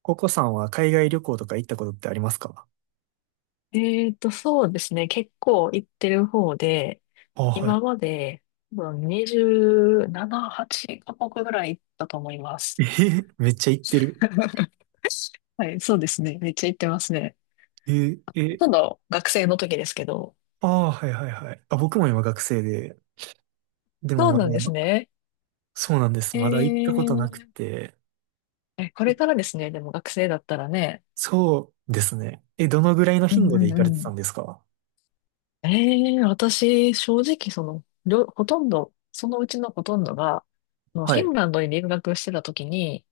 ココさんは海外旅行とか行ったことってありますか？そうですね。結構行ってる方で、あ、は今い。まで多分27、8カ国ぐらい行ったと思います。えへ、めっちゃ行ってる。はい、そうですね。めっちゃ行ってますね。え、ほえ、とんど学生の時ですけど。ああ、はいはいはい。あ、僕も今学生で、でそうもまなんですだ、ね。そうなんです。えまだ行ったことなくー、て。これからえ、ですね。でも学生だったらね。そうですね。え、どのぐらいのう頻ん度でう行かれてんたうんですか？ん。私、正直、ほとんど、そのうちのほとんどが、フはィンい。ランドに留学してた時に、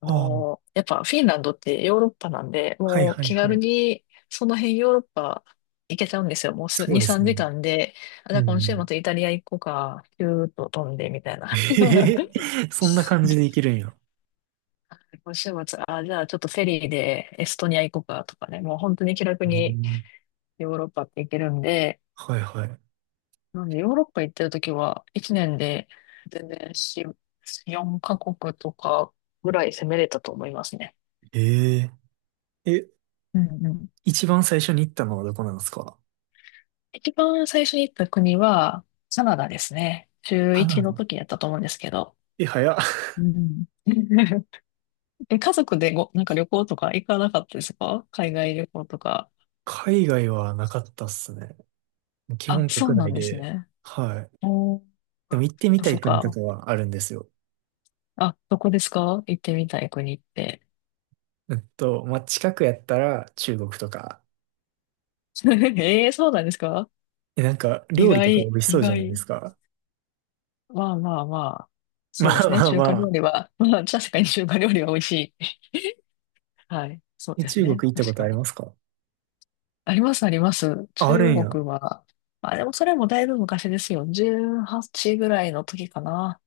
ああ、やっぱフィンランドってヨーロッパなんで、はいもうはい気は軽い。にその辺ヨーロッパ行けちゃうんですよ。もうそう2、です3ね。時間で、あ、じうゃあ今週ん。末イタリア行こうか、ピューッと飛んでみたい な。えへへ、そんな感じで行けるんや。今週末、あ、じゃあちょっとフェリーでエストニア行こうかとかね、もう本当に気楽うにん、ヨーロッパって行けるんで、はいはい。なんでヨーロッパ行ってるときは1年で全然4、4カ国とかぐらい攻めれたと思いますね。えええ、うんうん。一番最初に行ったのはどこなんですか？一番最初に行った国は、カナダですね。中カナ一のダ。時やったと思うんですけど。え、早っ。うん。家族でなんか旅行とか行かなかったですか？海外旅行とか。海外はなかったっすね。基あ、本そう国な内んですで。ね。はい。おー、そでも行ってっみかたそっい国とか。かはあるんですよ。あ、どこですか？行ってみたい国って。まあ、近くやったら中国とか。ええ、そうなんですか？え、なんか意料理とか美外、味し意そうじゃないで外。すか。まあまあまあ。まそうであすね。まあ中ま華料あ。理は、まあ確かに中華料理は美味しい。はい。そうえ、です中国ね。行ったこ確とかありまに。すか？ありますあります。あある中んや。国は、まあ、でもそれもだいぶ昔ですよ。18ぐらいの時かな。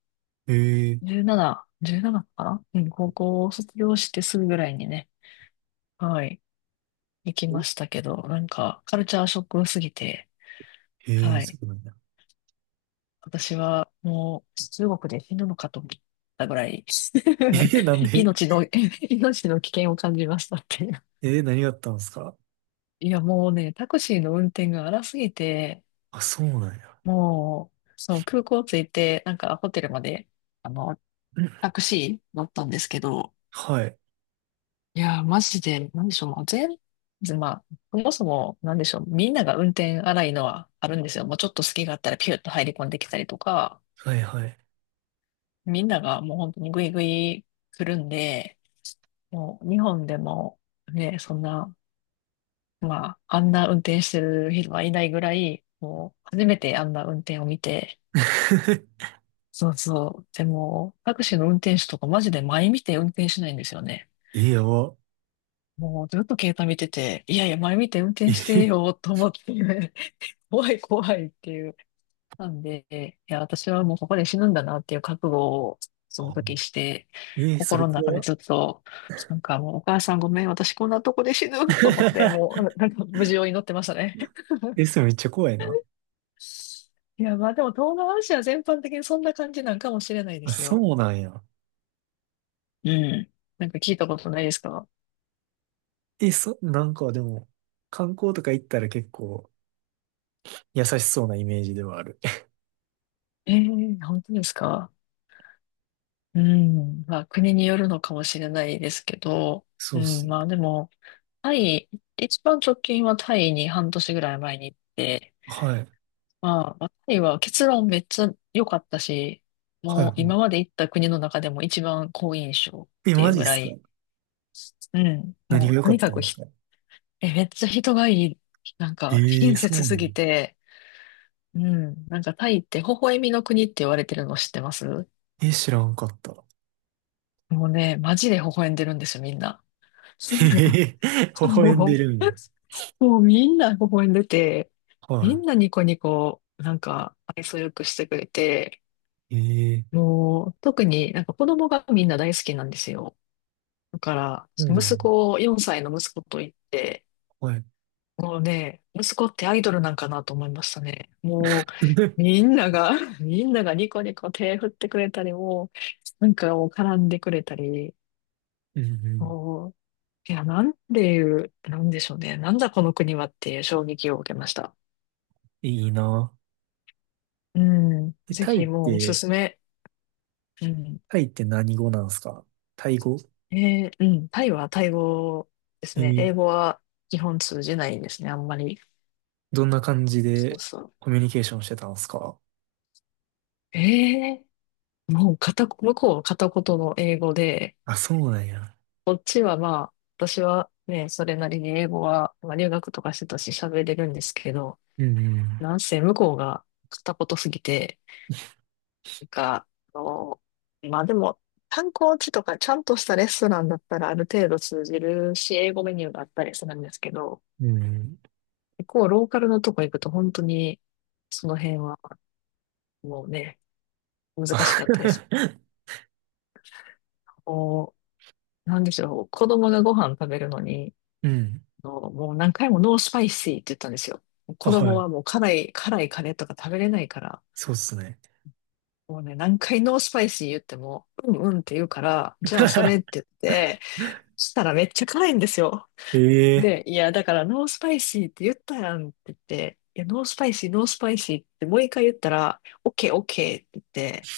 へえ。17かな。うん、高校を卒業してすぐぐらいにね、はい、行きましたけど、なんか、カルチャーショックすぎて、へえ、はそい、うなんだ。私はもう中国で死ぬのかと思ったぐらい、え、なん で。 命の、命の危険を感じましたっていう。えー、何があったんですか？いや、もうね、タクシーの運転が荒すぎて、あ、そうなんや。もう、そう、空港着いて、なんかホテルまで、あの、うん、タクシー乗ったんですけど、はい。いやー、マジで、なんでしょう、もうまあ、そもそも、なんでしょう、みんなが運転荒いのはあるんですよ。もうちょっと隙があったらピュッと入り込んできたりとか、はいはい。みんながもう本当にグイグイ来るんで、もう日本でもね、そんな、まあ、あんな運転してる人はいないぐらい、もう初めてあんな運転を見て、そうそう。でも、タクシーの運転手とかマジで前見て運転しないんですよね。え、やば。もうずっと携帯見てて、いやいや、前見て運 転してえ、よと思って、怖い怖いっていう。なんで、いや、私はもうここで死ぬんだなっていう覚悟をそのあ、時して、え、それ心の中怖でっ。 ずっと、なんかもうお母さんごめん、私こんなとこで死ぬと思って、も うなんか無事を祈ってましたね。え、それめっちゃ怖いな。いや、まあでも東南アジア全般的にそんな感じなんかもしれないであ、すよ。そうなんや。うん。なんか聞いたことないですか？え、そ、なんかでも、観光とか行ったら結構優しそうなイメージではある。ええ、本当ですか？うん。まあ、国によるのかもしれないですけど、そううっすん、ね。まあでも、タイ、一番直近はタイに半年ぐらい前に行って、はい。まあタイは結論めっちゃ良かったし、はいもう今まはで行った国の中でも一番好印象い。っえ、ていマうジっぐらすか？い、うん、何もがう良とかにっかたんくですか？めっちゃ人がいい、なんかええ、親そ切うなすの？ぎて、うん、なんかタイって微笑みの国って言われてるの知ってます？え、知らんかった。もうね、マジで微笑んでるんですよ、みんな。えへへ、微も笑んう、でるんや。もうみんな微笑んでて、はみんなニコニコ、なんか愛想よくしてくれて、い。ええ、もう特になんか子供がみんな大好きなんですよ。だから、そうなん息や。子、4歳の息子と言って、はい。もうね、息子ってアイドルなんかなと思いましたね。もう、みんなが、みんながニコニコ手振ってくれたり、もう、なんかもう絡んでくれたり、うんうん。もいや、なんていう、なんでしょうね。なんだこの国はっていう衝撃を受けました。いいな。うん。え、ぜタイっひもうおすて、すめ。うん。タイって何語なんすか？タイ語？うん。タイはタイ語ですえね。ー、英語は基本通じないですね。あんまり。どんな感じそうでそう。コミュニケーションしてたんすか？えもう向こうは片言の英語で、あ、そうなんや。こっちはまあ、私はね、それなりに英語は、まあ、留学とかしてたし喋れるんですけど、うんなんせ向こうが片言すぎて、なんか、あの、まあでも、観光地とかちゃんとしたレストランだったらある程度通じるし、英語メニューがあったりするんですけど、うん。うん。結構ローカルのとこ行くと本当に、その辺はもうね、あ。 難しかったです。こう、なんでしょう、子供がご飯食べるのに、うん。もう何回もノースパイシーって言ったんですよ。あ、子は供い。はもう辛い、辛いカレーとか食べれないから、そうっすね。もうね、何回ノースパイシー言っても、うんうんって言うから、じゃあそれって 言って、そしたらめっちゃ辛いんですよ。ええ。 で、いや、だから、ノースパイシーって言ったやんって言って、いや、ノースパイシー、ノースパイシーってもう一回言ったら、オッケー、オッケーって言って、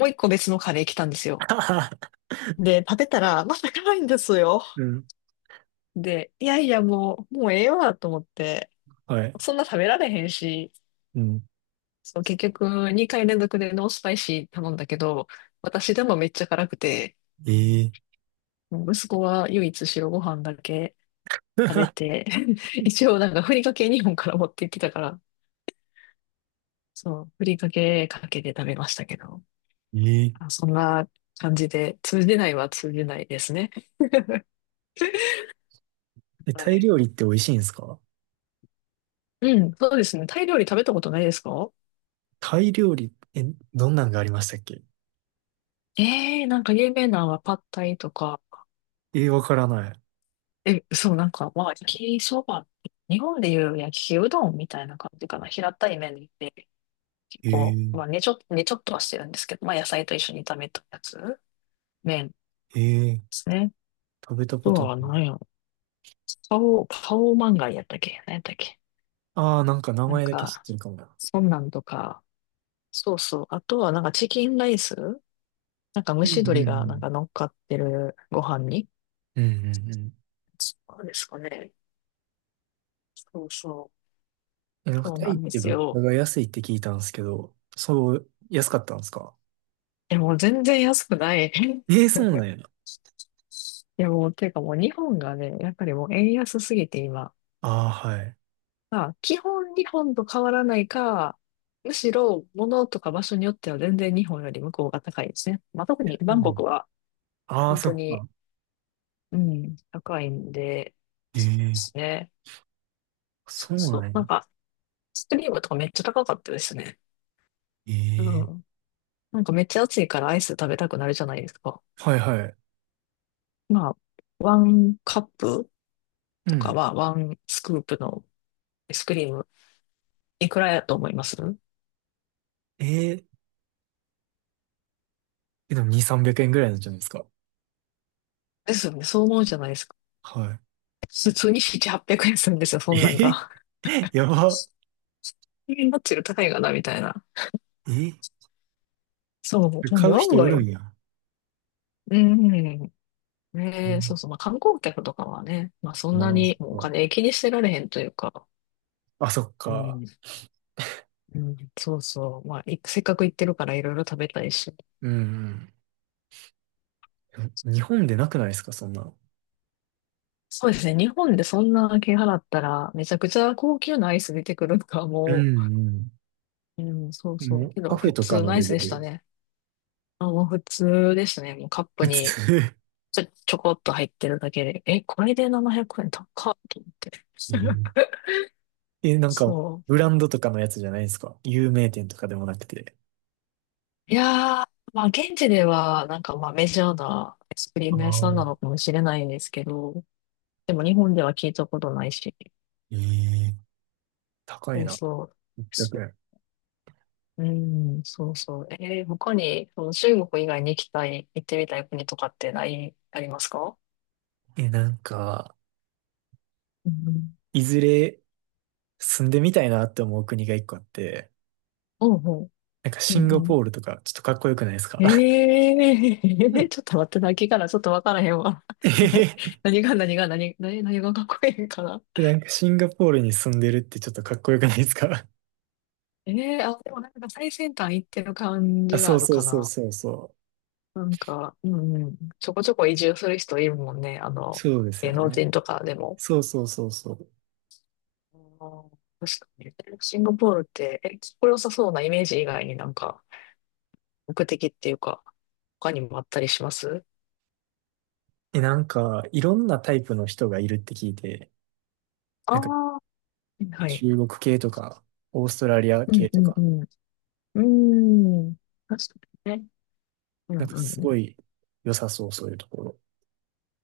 もう一個別のカレー来たんですよ。で、食べたら、また辛いんですよ。うん。で、いやいや、もうええわと思って、はい。そんな食べられへんし、うん。そう、結局、2回連続でノースパイシー頼んだけど、私でもめっちゃ辛くて、ええ。 息子は唯一白ご飯だけ食べ て、一応なんかふりかけ日本から持ってきたから、そう、ふりかけかけて食べましたけど、ええあ、そんな感じで、通じないは通じないですね。え、はタイい。料理って美味しいんですか？うん、そうですね。タイ料理食べたことないですか？タイ料理、え、どんなんがありましたっけ？ええー、なんか有名なのはパッタイとか、ええ、わからない。そう、なんか、まあ、焼きそば、日本でいう焼きうどんみたいな感じかな。平たい麺で、結構、ええ、まあ、ねちょっとはしてるんですけど、まあ、野菜と一緒に炒めたやつ、麺でええ、すね。食べあたこととなは何い。やろ。パオマンガイやったっけ？何やったっけ？ああー、なんか名なん前だけ知っか、てるかもな。そんなんとか、そうそう。あとはなんかチキンライス、なんか蒸うしんうん鶏うがなんん。か乗っかってるご飯に。うんうんうん。そうですかね。そうそう。え、なんかそうタなイっんでてす物価よ。が安いって聞いたんですけど、そう、安かったんですか？もう全然安くない。ええ、そうなんや。いやもう、ていうかもう日本がね、やっぱりもう円安すぎて今。ああ、はい。まあ、基本日本と変わらないか、むしろ物とか場所によっては全然日本より向こうが高いですね。まあ、特にうバンコクん。はああ、本そ当っに、か。うん、高いんで、え、そうえですね。そそうそうなんう。なんや。かスクリームとかめっちゃ高かったですね。うええ、ん。なんかめっちゃ暑いからアイス食べたくなるじゃないですか。はいはい。まあ、ワンカップうとかん。はワンスクープのアイスクリーム、いくらやと思います？えええ、でも2、300円ぐらいなんじゃないですか。ですよね。そう思うじゃないですか。は普通に7、800円するんですよ、そんなんい。が。ええ。 やば。え、マッチより高いかな、みたいな。えそう、え、なん買でう案人おるん外、や。うん。うねえ、そん、うそう。まあ観光客とかはね、まあそんまなあ、そにもうおっか。金気にしてられへんというか、あ、そっうか。ん、うん、そうそう。まあ、いせっかく行ってるからいろいろ食べたいし。うんうん。日本でなくないですか、そんなの。そうですね。日本でそんな金払ったら、めちゃくちゃ高級なアイス出てくるのか、うもんう。うん、そううん。そもう。う、けカど、フェ普とか通ののアイレスベでしたル。ね。あ、もう普通でしたね。もうカッ プ普に通。ちょこっと入ってるだけで。え、これで700円高っと思って。え、なんか、そブう。ランドとかのやつじゃないですか、有名店とかでもなくて。いやー、まあ現地では、まあメジャーなアイスクリーあム屋さんなあ、のかもしれないんですけど、でも日本では聞いたことないし。ええ、高そいうな。そう。6うん、そうそう。他に、その中国以外に行きたい、行ってみたい国とかってない、ありますか？円。え、なんか、うん。いずれ住んでみたいなって思う国が一個あって、うんうん。なんかうシンんガポうールとか、ちょっとかっこよくないですか？ん。うん。 ちょっと待って、泣きからちょっとわからへんわ。え へえ、へ。何がかっこいいんかな。でなんかシンガポールに住んでるってちょっとかっこよくないですか？ あ、でもなんか最先端行ってる感 あ、じはそあうるそうかそうな。そうそう。なんか、うんうん。ちょこちょこ移住する人いるもんね。あの、そうですよ芸能ね。人とかでも。そうそうそうそう。あー確かに。シンガポールって、え、かっこよさそうなイメージ以外になんか、目的っていうか、他にもあったりします？え、なんか、いろんなタイプの人がいるって聞いて、あなんかあー、はい。中国系とか、オーストラリアうん系うとんか、うん。うーん。確かにね。うなんんかうんすうん。ごい良さそう、そういうところ。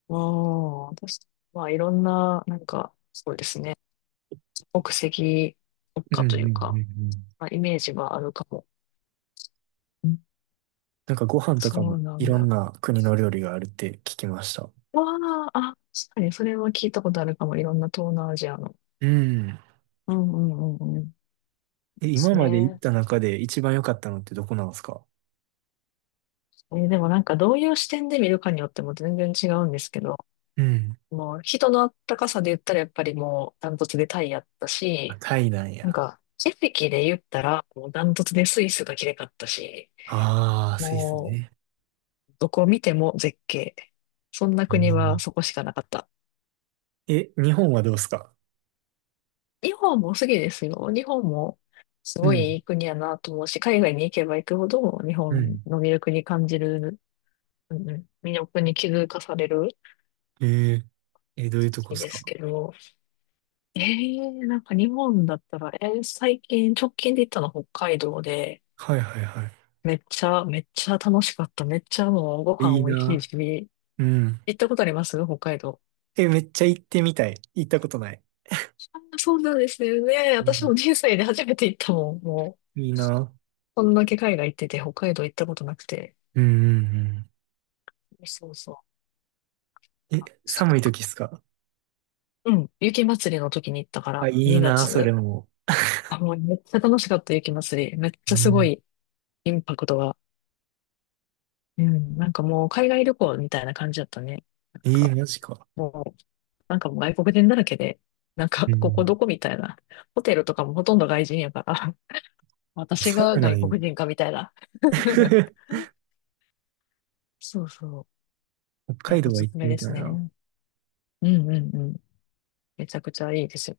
ああ、確かに。まあ、いろんな、なんか、そうですね。国籍国うんう家といんううんか、うん。まあ、イメージはあるかも。うん。なんかご飯とそかもうないんろんだ。な国の料理があるって聞きました。わあ、あ、確かに、それは聞いたことあるかも。いろんな東南アジアの。うん。うんうんうんうん。でえ、今すまで行っね。た中で一番良かったのってどこなんですか？でもなんかどういう視点で見るかによっても全然違うんですけど、うん。もう人のあったかさで言ったらやっぱりもうダントツでタイやったあ、し、タイなんなんや。か景色で言ったらもうダントツでスイスが綺麗かったし、ああ、スイスもね。うどこ見ても絶景。そんな国はそこしかなかった。えーえ、日本はどうですか？日本もすぎですよ。日本もすうごいいん。い国やなと思うし、海外に行けば行くほど日う本ん、の魅力に感じる、うんうん魅力に気づかされるえー、え、どういうとこ国ですでか？すけど、ええなんか日本だったら、最近、直近で行ったの北海道で、はいはいはめっちゃ楽しかった。めっちゃもうごい。飯いい美味しいな。し、うん。行ったことあります？北海道。え、めっちゃ行ってみたい。行ったことない。あー、そうなんですよね。う私ん、も人生で初めて行ったもん。もう、いいな。こんだけ海外行ってて、北海道行ったことなくて。うんうんうん、そうそう。え、そう寒いか。時っすか？うん。雪祭りの時に行ったかあ、ら、いい2な、それ月。も。あ、もうめっちゃ楽しかった、雪祭り。めっちゃいすごい、いインパクトが。うん。なんかもう海外旅行みたいな感じだったね。えーマジか。もう、なんかもう外国人だらけで、なんか、うここん。どこみたいな。ホテルとかもほとんど外人やから、私そがうな外んよ。国人かみたいな。そうそう。北い海や、お道はす行っすてめみでたすいな。ね。うんうんうん。めちゃくちゃいいですよ。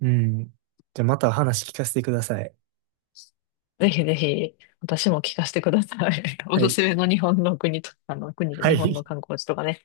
うん。じゃあまた話聞かせてください。ぜひぜひ、私も聞かせてください。おはすい。すめの日本の国と、あの、国では日本のい。観光地とかね。